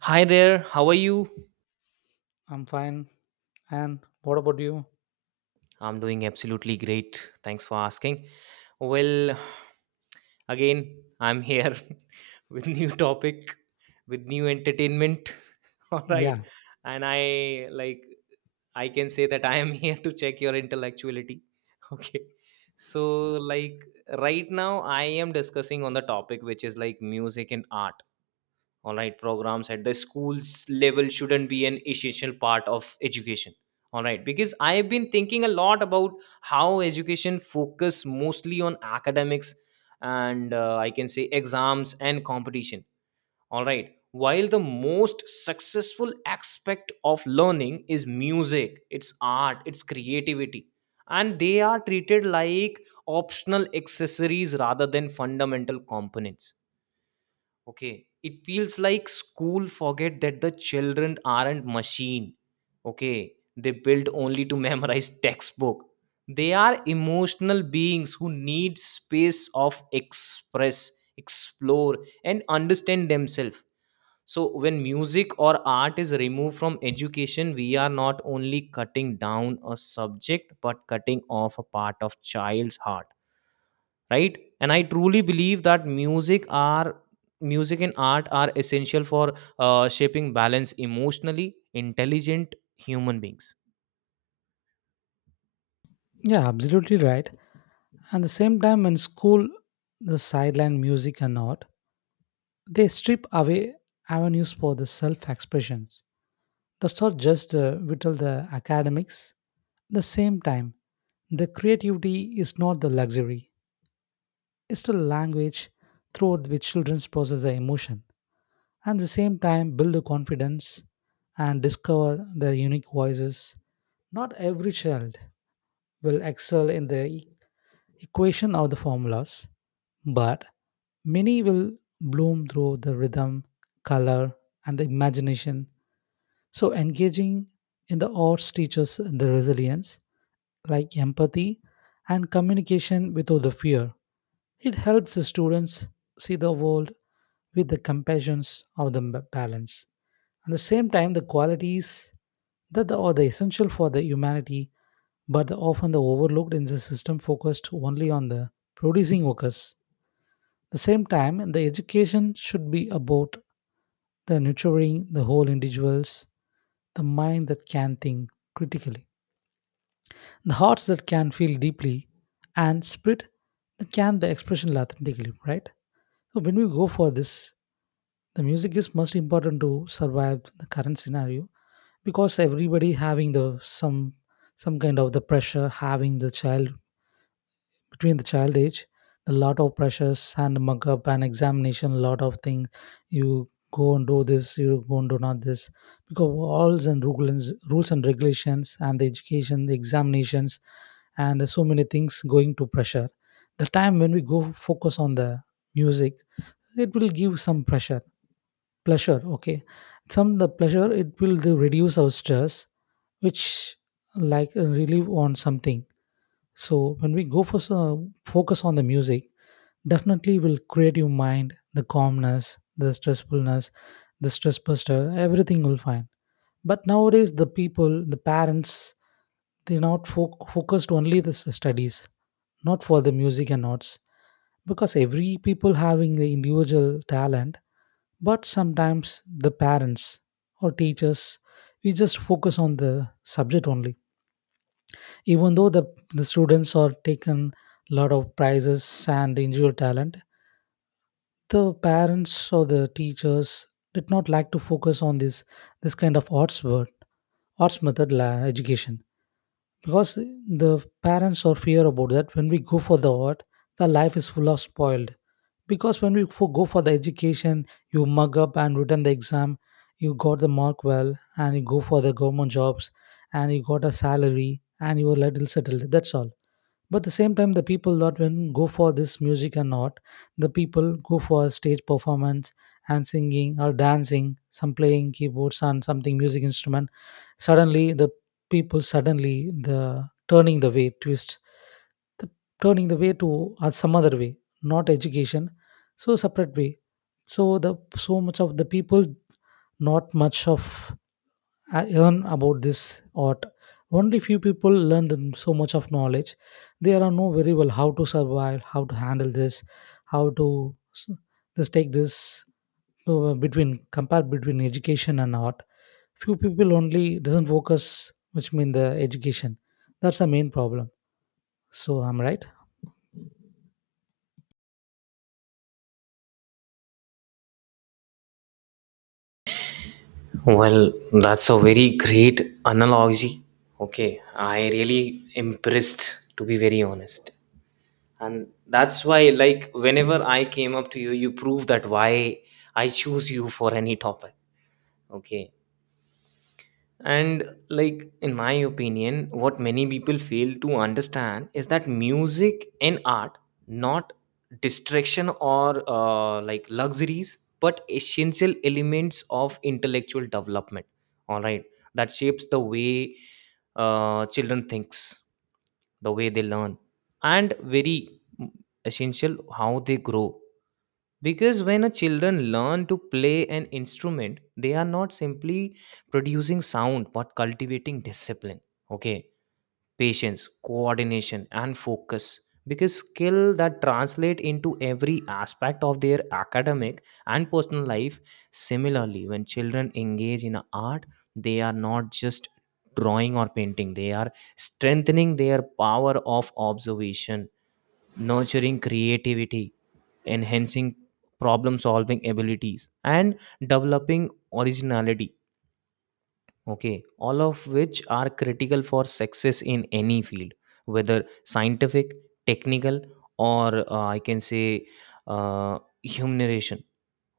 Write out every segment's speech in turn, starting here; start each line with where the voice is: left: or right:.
right: Hi there, how are you?
left: I'm fine. And what about you?
right: I'm doing absolutely great. Thanks for asking. Well, again, I'm here with new topic, with new entertainment. All right.
left: Yeah,
right: And I can say that I am here to check your intellectuality. Okay. So, like, right now I am discussing on the topic, which is like music and art. All right, programs at the schools level shouldn't be an essential part of education. All right, because I have been thinking a lot about how education focus mostly on academics and I can say exams and competition. All right, while the most successful aspect of learning is music, it's art, it's creativity, and they are treated like optional accessories rather than fundamental components. Okay. It feels like school forget that the children aren't machine. Okay. They built only to memorize textbook. They are emotional beings who need space of express, explore and understand themselves. So, when music or art is removed from education, we are not only cutting down a subject but cutting off a part of child's heart, right? And I truly believe that music and art are essential for shaping balance emotionally intelligent human beings.
left: yeah, absolutely right. And the same time, in school, the sideline music and art, they strip away avenues for the self expressions. That's not just whittle the academics. The same time, the creativity is not the luxury. It's the language through which children process their emotion. And the same time, build the confidence and discover their unique voices. Not every child will excel in the equation of the formulas, but many will bloom through the rhythm, color, and the imagination. So, engaging in the arts teaches the resilience, like empathy and communication without the fear. It helps the students see the world with the compassions of the balance. At the same time, the qualities that are the essential for the humanity but often the overlooked in the system focused only on the producing workers. At the same time, the education should be about the nurturing the whole individuals, the mind that can think critically, the hearts that can feel deeply, and spirit that can the expression authentically, right? So when we go for this, the music is most important to survive the current scenario because everybody having the some kind of the pressure having the child between the child age a lot of pressures and mug up and examination lot of things, you go and do this, you go and do not this, because walls and rules and regulations and the education the examinations and so many things going to pressure the time when we go focus on the music, it will give some pressure pleasure, okay, some the pleasure, it will do reduce our stress, which like relieve on something. So when we go for some focus on the music, definitely will create your mind the calmness, the stressfulness, the stress buster, everything will find. But nowadays the people, the parents, they're not focused only the studies, not for the music and notes, because every people having the individual talent, but sometimes the parents or teachers, we just focus on the subject only, even though the students are taken lot of prizes and individual talent, the parents or the teachers did not like to focus on this this kind of arts word, arts method education, because the parents are fear about that when we go for the art, the life is full of spoiled. Because when we go for the education, you mug up and written the exam, you got the mark well and you go for the government jobs, and you got a salary and you are little settled, that's all. But at the same time the people that when go for this music and art, the people go for stage performance and singing or dancing, some playing keyboards and something music instrument, suddenly the people suddenly the turning the way twist, the turning the way to some other way, not education, so separate way. So the so much of the people, not much of I learn about this art. Only few people learn them so much of knowledge. They are know very well how to survive, how to handle this, how to s- just take this between compare between education and art. Few people only doesn't focus, which mean the education. That's the main problem. So I'm right.
right: Well, that's a very great analogy. Okay, I really impressed to be very honest. And that's why, like, whenever I came up to you, you prove that why I choose you for any topic. Okay. And, like, in my opinion, what many people fail to understand is that music and art not distraction or like luxuries but essential elements of intellectual development. All right, that shapes the way children thinks, the way they learn, and very mm, essential how they grow. Because when a children learn to play an instrument, they are not simply producing sound but cultivating discipline. Okay, patience, coordination, and focus. Because skill that translate into every aspect of their academic and personal life. Similarly, when children engage in art, they are not just drawing or painting, they are strengthening their power of observation, nurturing creativity, enhancing problem solving abilities, and developing originality. Okay, all of which are critical for success in any field, whether scientific, technical, or I can say humanitarian.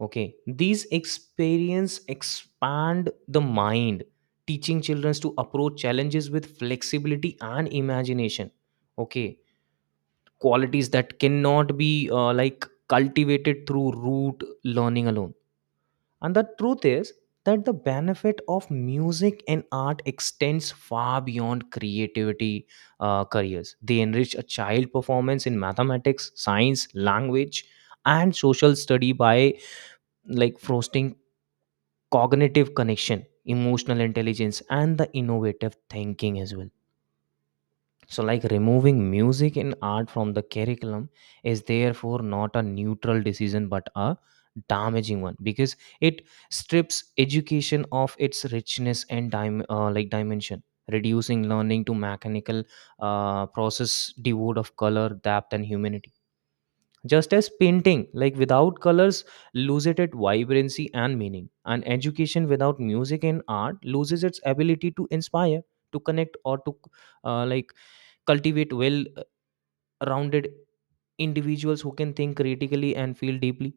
right: Okay, these experience expand the mind, teaching children to approach challenges with flexibility and imagination. Okay, qualities that cannot be like cultivated through rote learning alone. And the truth is that the benefit of music and art extends far beyond creativity careers. They enrich a child performance in mathematics, science, language, and social study by, like, fostering cognitive connection, emotional intelligence, and the innovative thinking as well. So, like, removing music in art from the curriculum is therefore not a neutral decision but a damaging one because it strips education of its richness and like dimension, reducing learning to mechanical process devoid of color, depth, and humanity. Just as painting, like without colors, loses its vibrancy and meaning, and education without music and art loses its ability to inspire, to connect, or to like cultivate well, rounded individuals who can think critically and feel deeply.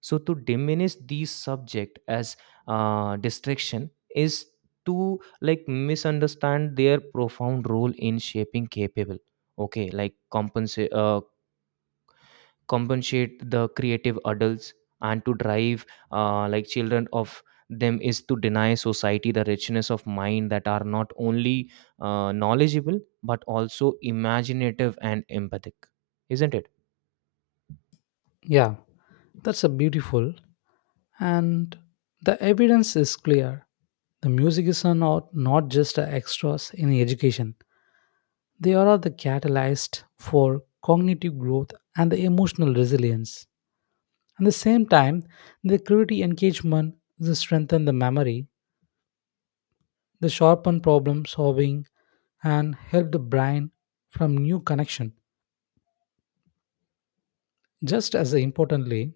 right: So to diminish these subject as distraction is to, like, misunderstand their profound role in shaping capable, okay, like compensate the creative adults, and to drive like children of them is to deny society the richness of mind that are not only knowledgeable but also imaginative and empathic, isn't it?
left: Yeah, that's a beautiful, and the evidence is clear. The music is not just a extras in education. They are the catalyst for cognitive growth and the emotional resilience. At the same time, the creativity engagement, they strengthen the memory, they sharpen problem solving, and help the brain from new connection. Just as importantly,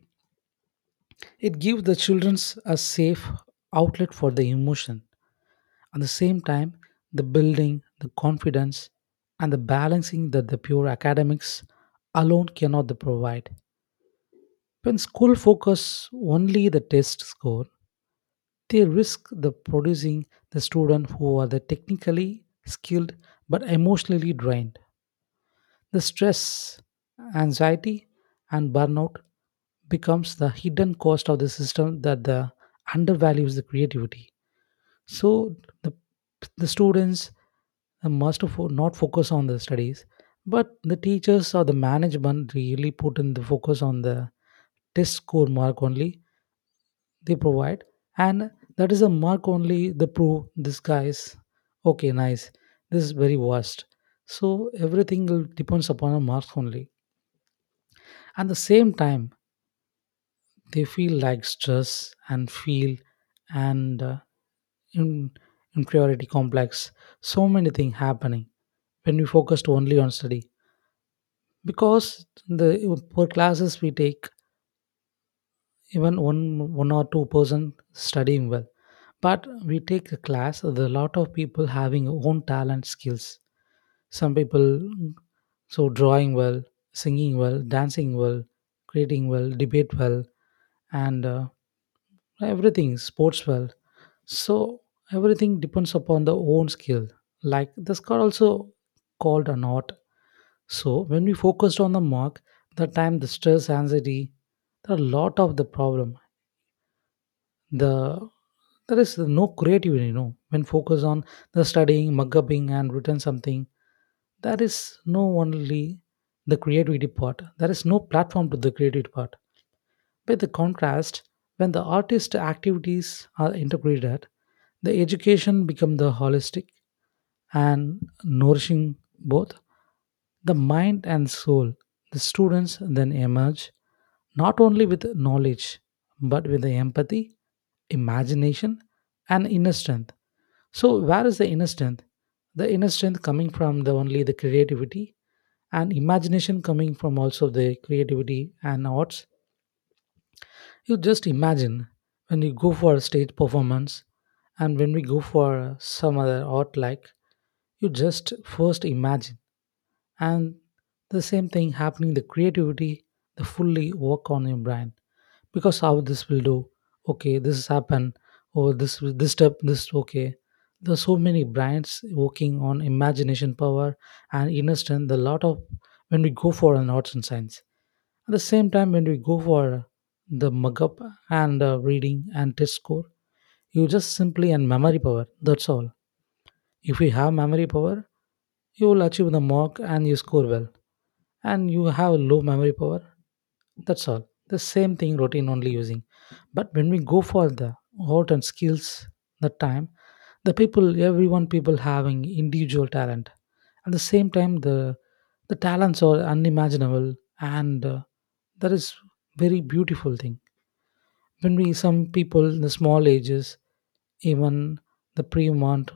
left: it gives the children a safe outlet for the emotion. At the same time, the building, the confidence, and the balancing that the pure academics alone cannot provide. When school focus only the test score, they risk the producing the student who are the technically skilled but emotionally drained. The stress, anxiety, and burnout becomes the hidden cost of the system that the undervalues the creativity. So the the students must not focus on the studies, but the teachers or the management really put in the focus on the test score mark only they provide, and that is a mark only the proof this guy is okay nice, this is very worst. So everything will depends upon a mark only. At the same time they feel like stress and feel, and in, inferiority complex, so many things happening when we focused only on study, because the per classes we take, even one or two-person studying well. But we take a class, there are a lot of people having own talent skills. Some people so drawing well, singing well, dancing well, creating well, debate well, and everything sports well. So everything depends upon the own skill. Like the score also called an art. So when we focused on the mark, the time the stress, anxiety, there are a lot of the problem, the there is no creativity, you know, when focus on the studying, mug upping and written something, there is no only the creativity part, there is no platform to the creativity part. By the contrast, when the artist activities are integrated, the education become the holistic and nourishing both the mind and soul. The students then emerge not only with knowledge but with the empathy, imagination, and inner strength. So, where is the inner strength? The inner strength coming from the only the creativity, and imagination coming from also the creativity and arts. You just imagine when you go for a stage performance, and when we go for some other art, like, you just first imagine, and the same thing happening the creativity, the fully work on your brain, because how this will do, okay, this has happened, or this step this, okay, there are so many brains working on imagination power and inner strength a lot of when we go for an arts and science. At the same time, when we go for the mug up and reading and test score, you just simply and memory power. That's all. If you have memory power, you will achieve the mark and you score well. And you have low memory power, that's all. The same thing routine only using. But when we go for the art and skills the time, the people everyone people having individual talent. At the same time the talents are unimaginable, and that is very beautiful thing, when we some people in the small ages, even the pre-mont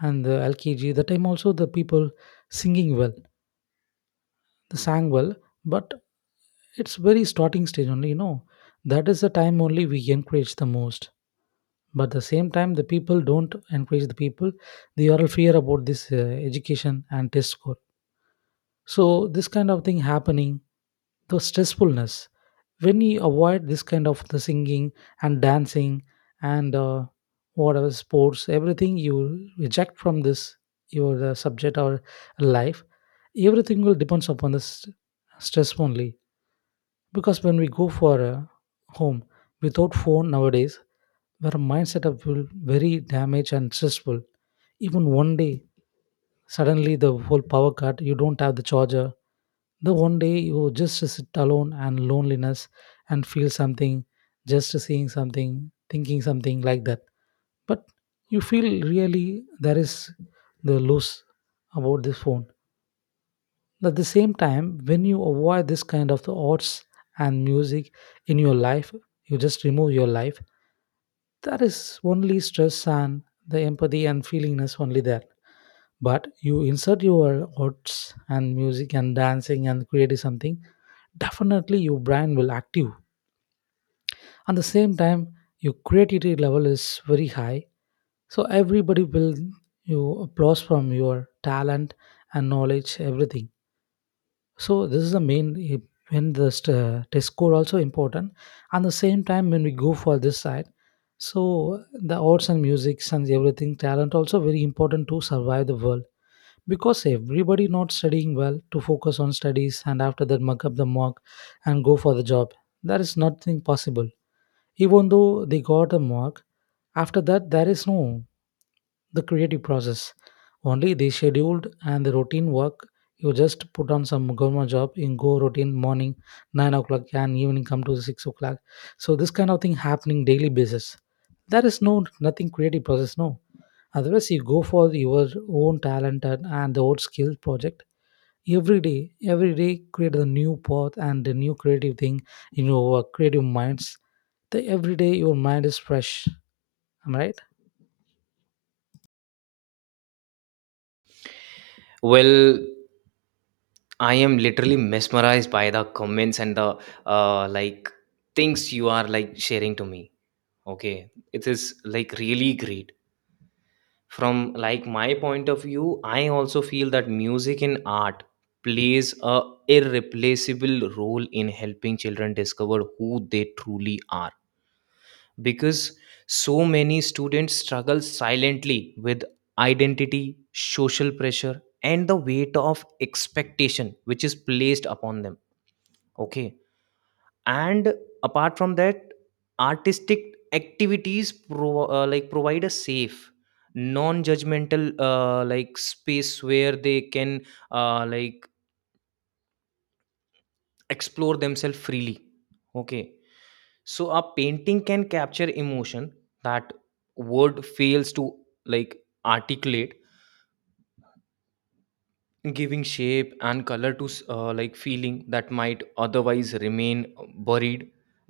left: and the lkg the time also the people singing well, the sang well, but it's very starting stage only, you know, that is the time only we encourage the most, but at the same time the people don't encourage the people, they are all fear about this education and test score. So this kind of thing happening, the stressfulness. When you avoid this kind of the singing and dancing and whatever sports, everything you reject from this your subject or life, everything will depends upon the stress only. Because when we go for home without phone nowadays, our mindset up will very damaged and stressful, even one day suddenly the whole power cut, you don't have the charger, the one day you just sit alone and loneliness and feel something, just seeing something, thinking something like that. But you feel really there is the loss about this phone. At the same time, when you avoid this kind of the arts and music in your life, you just remove your life. That is only stress and the empathy and feelingness only there, but you insert your arts and music and dancing and create something. Definitely your brain will active, at the same time your creativity level is very high, so everybody will you applause from your talent and knowledge everything. So this is the main when the test score also important, and the same time when we go for this side, so the arts and music and everything talent also very important to survive the world. Because everybody not studying well to focus on studies and after that mug up the mark and go for the job, there is nothing possible. Even though they got a mark, after that there is no the creative process, only they scheduled and the routine work. You just put on some government job in go routine morning 9 o'clock and evening come to 6 o'clock, so this kind of thing happening daily basis. There is no nothing creative process, no, otherwise you go for your own talent and the old skill project. Every day create a new path and a new creative thing in your creative minds, the every day your mind is fresh. Am I right?
right: Well, I am literally mesmerized by the comments and the like things you are, like, sharing to me. Okay, it is, like, really great. From, like, my point of view, I also feel that music and art plays a irreplaceable role in helping children discover who they truly are. Because so many students struggle silently with identity, social pressure and the weight of expectation which is placed upon them. Okay, and apart from that, artistic activities like provide a safe, non-judgmental like space where they can like explore themselves freely. Okay, so a painting can capture emotion that word fails to, like, articulate, giving shape and color to like feeling that might otherwise remain buried,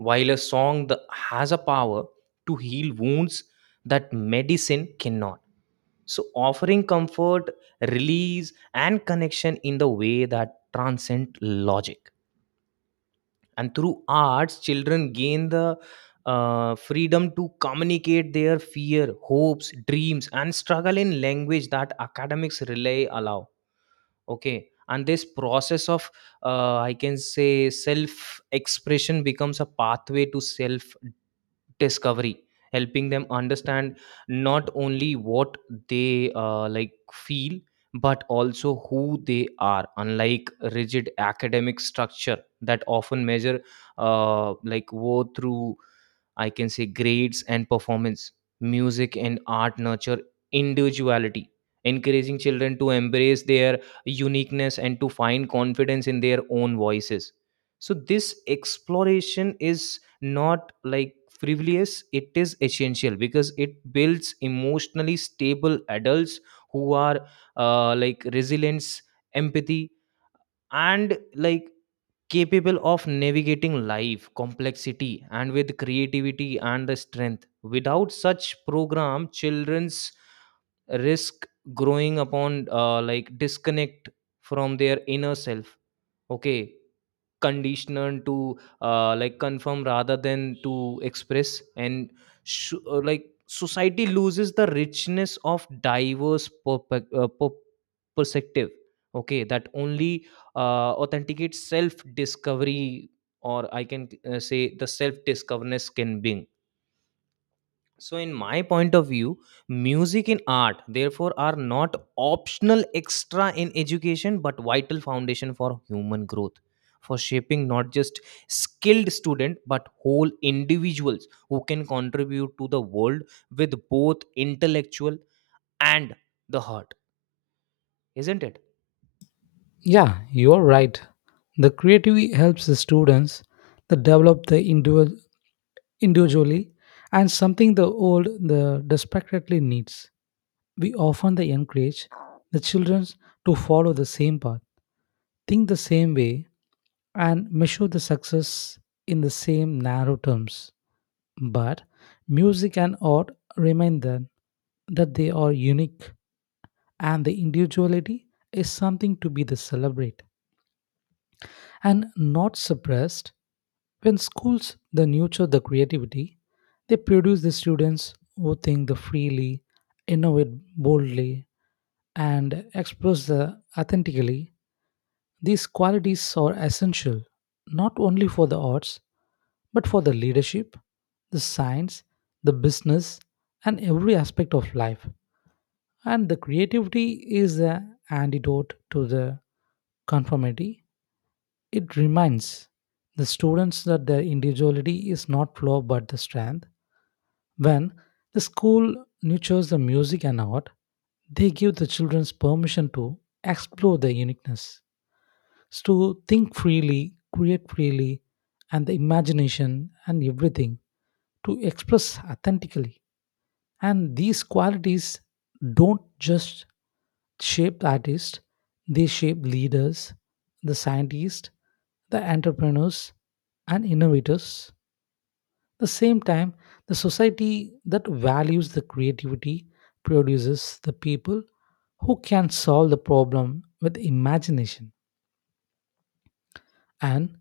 right: while a song that has a power to heal wounds that medicine cannot. So, offering comfort, release and connection in the way that transcend logic. And through arts, children gain the freedom to communicate their fear, hopes, dreams and struggle in language that academics rely allow. Okay, and this process of, I can say, self expression becomes a pathway to self discovery, helping them understand not only what they like feel but also who they are, unlike rigid academic structure that often measure like worth through, I can say, grades and performance. Music and art nurture individuality, encouraging children to embrace their uniqueness and to find confidence in their own voices. So this exploration is not, like, frivolous. It is essential because it builds emotionally stable adults who are like resilience, empathy and, like, capable of navigating life complexity and with creativity and the strength. Without such program, children's risk growing upon like disconnect from their inner self. Okay, conditioned to like confirm rather than to express, and like society loses the richness of diverse perspective. Okay, that only authenticates self discovery, or I can say the self discoverness can bring. So, in my point of view, music and art, therefore, are not optional extra in education but vital foundation for human growth, for shaping not just skilled student but whole individuals who can contribute to the world with both intellectual and the heart, isn't it?
left: Yeah, you're right. The creativity helps the students to develop the individual individually, and something the old the desperately needs. We often the encourage the children to follow the same path, think the same way, and measure the success in the same narrow terms. But music and art remind them that they are unique, and the individuality is something to be the celebrate and not suppressed. When schools they nurture the creativity, they produce the students who think the freely, innovate boldly, and express the authentically. These qualities are essential not only for the arts, but for the leadership, the science, the business, and every aspect of life. And the creativity is the antidote to the conformity. It reminds the students that their individuality is not flaw but the strength. When the school nurtures the music and art, they give the children permission to explore their uniqueness is to think freely, create freely, and the imagination and everything to express authentically. And these qualities don't just shape the artist, they shape leaders, the scientists, the entrepreneurs, and innovators. The same time, the society that values the creativity produces the people who can solve the problem with imagination, and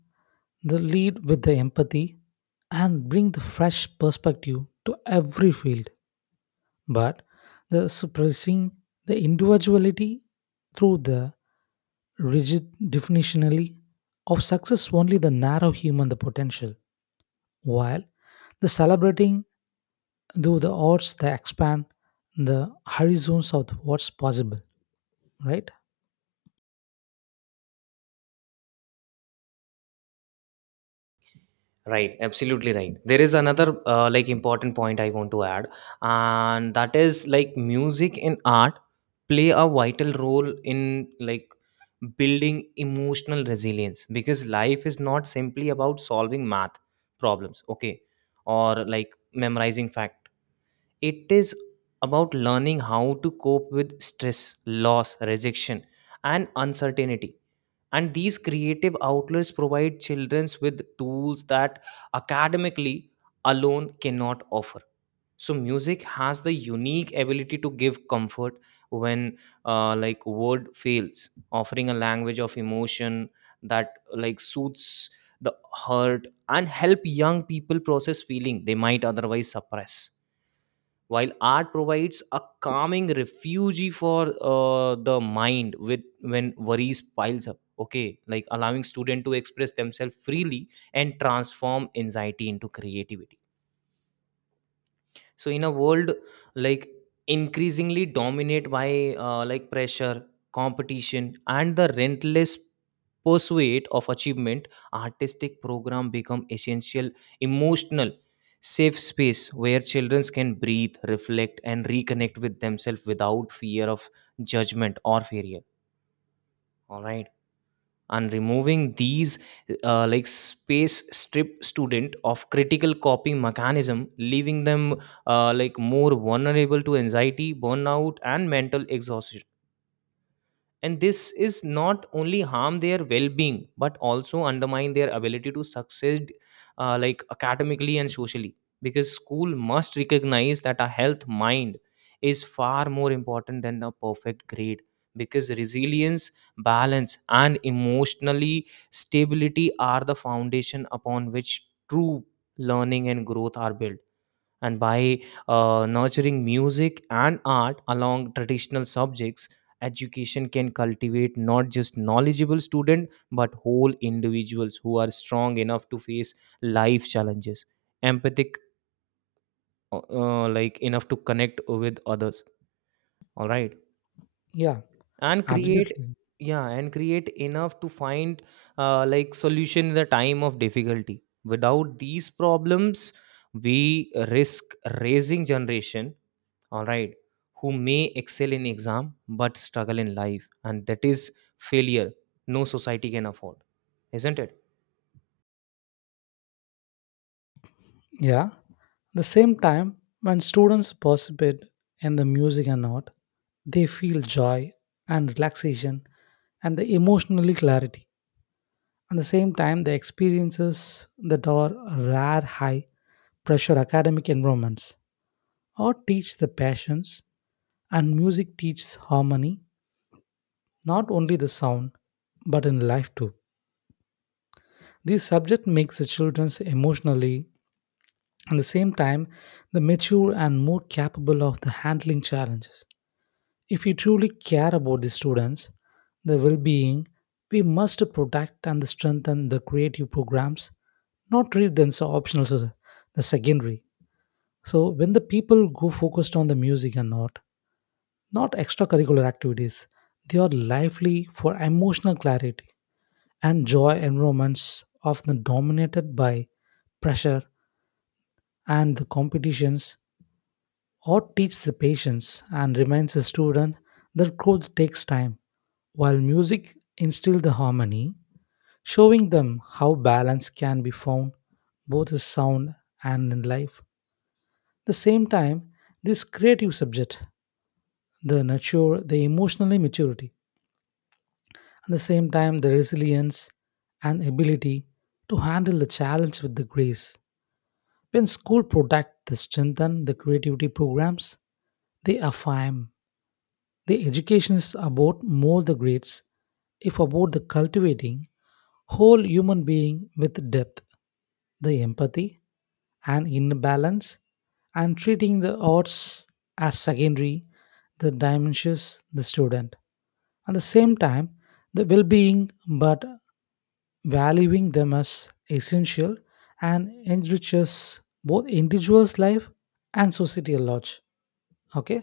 left: the lead with the empathy and bring the fresh perspective to every field. But the suppressing the individuality through the rigid definitionally of success only the narrow human the potential, while the celebrating though the odds they expand the horizons of what's possible, right?
right: Right, absolutely right. There is another like important point I want to add, and that is like music and art play a vital role in, like, building emotional resilience. Because life is not simply about solving math problems, okay, or like memorizing fact. It is about learning how to cope with stress, loss, rejection, and uncertainty. And these creative outlets provide children with tools that academically alone cannot offer. So music has the unique ability to give comfort when like word fails, offering a language of emotion that, like, suits the hurt and help young people process feeling they might otherwise suppress, while art provides a calming refuge for the mind with when worries piles up. Okay, like allowing student to express themselves freely and transform anxiety into creativity. So, in a world, like, increasingly dominate by like pressure, competition and the relentless pursuit of achievement, artistic program become essential emotional safe space where children can breathe, reflect and reconnect with themselves without fear of judgment or failure. All right, and removing these like space strip student of critical coping mechanism, leaving them like more vulnerable to anxiety, burnout and mental exhaustion. And this is not only harm their well-being but also undermine their ability to succeed like academically and socially. Because school must recognize that a health mind is far more important than a perfect grade. Because resilience, balance and emotionally stability are the foundation upon which true learning and growth are built. And by nurturing music and art along traditional subjects, education can cultivate not just knowledgeable students but whole individuals who are strong enough to face life challenges, empathic like enough to connect with others, all right,
left: Yeah,
right: and create.
left: absolutely.
right: Yeah, and create enough to find like solution in the time of difficulty. Without these problems, we risk raising generation, all right, who may excel in exam but struggle in life. And that is failure no society can afford, isn't it?
left: Yeah. At the same time, when students participate in the music and art, they feel joy and relaxation and the emotional clarity. At the same time, the experiences that are rare high pressure academic environments. Art teach the passions and music teaches harmony, not only the sound, but in life too. This subject makes the children emotionally, at the same time, the mature and more capable of the handling challenges. If we truly care about the students, their well being, we must protect and strengthen the creative programs, not treat them as optional, so the secondary. So, when the people go focused on the music and not extracurricular activities, they are lively for emotional clarity and joy environments often dominated by pressure and the competitions. Art teaches the patience and reminds the student that growth takes time, while music instills the harmony, showing them how balance can be found both in sound and in life. The same time, this creative subject, the nurture the emotional maturity, at the same time the resilience and ability to handle the challenge with the grace. When school protect the strengthen the creativity programs, they affirm the education is about more the grades, if about the cultivating whole human being with depth, the empathy and inner balance, and treating the odds as secondary, the dimensions the student. At the same time, the well-being, but valuing them as essential and enriches both individual's life and society at large. Okay.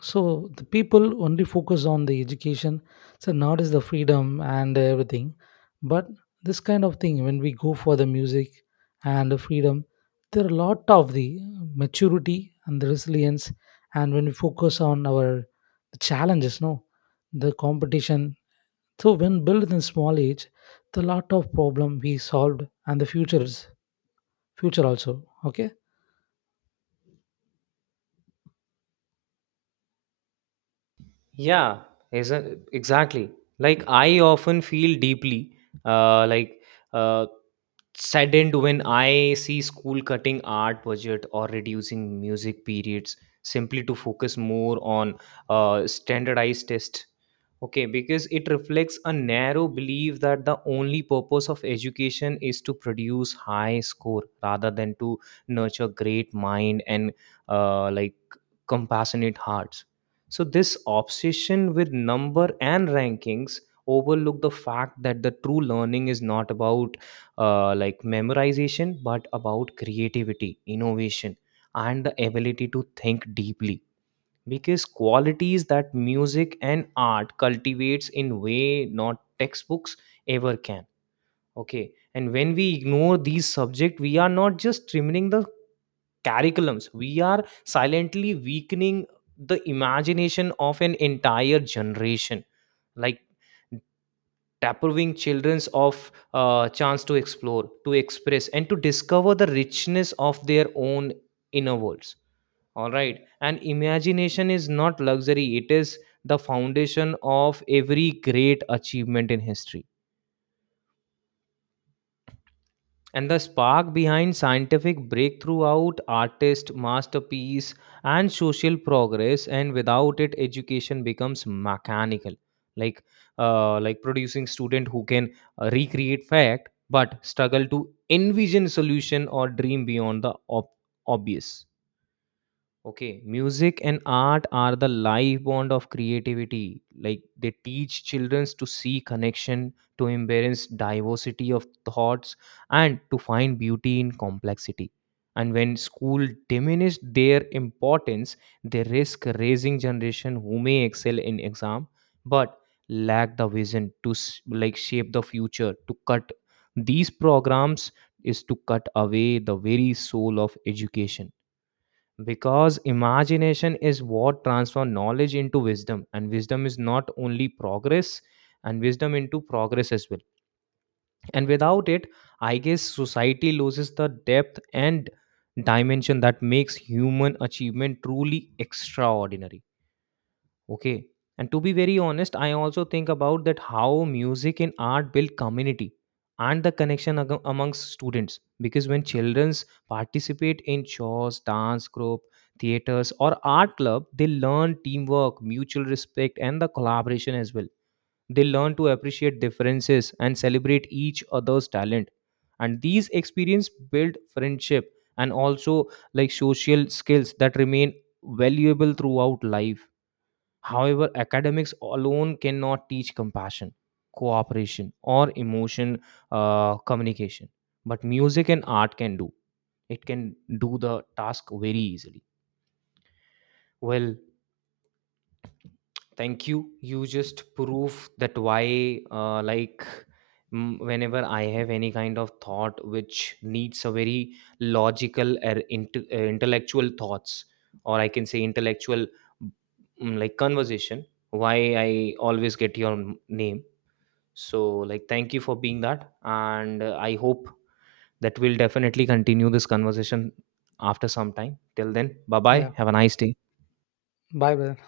left: So the people only focus on the education, so not is the freedom and everything. But this kind of thing, when we go for the music and the freedom, there are a lot of the maturity and the resilience. And when we focus on our challenges, no, the competition. So when built in small age, the lot of problem we solved and the futures, future also. Okay.
right: Yeah, exactly. Like, I often feel deeply, uh, like uh, saddened when I see school cutting art budget or reducing music periods simply to focus more on standardized tests. Okay, because it reflects a narrow belief that the only purpose of education is to produce high score rather than to nurture great mind and like compassionate hearts. So, this obsession with number and rankings overlook the fact that the true learning is not about like memorization, but about creativity, innovation, and the ability to think deeply. Because qualities that music and art cultivates in way not textbooks ever can. Okay, and when we ignore these subjects, we are not just trimming the curriculums, we are silently weakening the imagination of an entire generation, like depriving childrens of chance to explore, to express and to discover the richness of their own inner worlds. All right, and imagination is not luxury. It is the foundation of every great achievement in history. And the spark behind scientific breakthrough out artist masterpiece and social progress. And without it, education becomes mechanical, like like producing student who can recreate fact but struggle to envision solution or dream beyond the ob- obvious. Okay, music and art are the life bond of creativity. Like, they teach children to see connection, to embrace diversity of thoughts, and to find beauty in complexity. And when school diminish their importance, they risk raising generation who may excel in exam but lack the vision to like shape the future. To cut these programs is to cut away the very soul of education because imagination is what transforms knowledge into wisdom and wisdom is not only progress and wisdom into progress as well. And without it, I guess society loses the depth and dimension that makes human achievement truly extraordinary. Okay. And to be very honest, I also think about that how music and art build community and the connection amongst students. Because when children participate in shows, dance group, theaters, or art club, they learn teamwork, mutual respect, and the collaboration as well. They learn to appreciate differences and celebrate each other's talent. And these experience build friendship and also, like, social skills that remain valuable throughout life. However, academics alone cannot teach compassion, cooperation, or emotion communication. But music and art can do. It can do the task very easily. Well, thank you. You just prove that why, like, whenever I have any kind of thought which needs a very logical or intellectual thoughts, or I can say intellectual like conversation, why I always get your name. So, like, thank you for being that. And I hope that we'll definitely continue this conversation after some time. Till then, bye bye.
left: Yeah.
right: Have a nice day.
left: Bye, brother.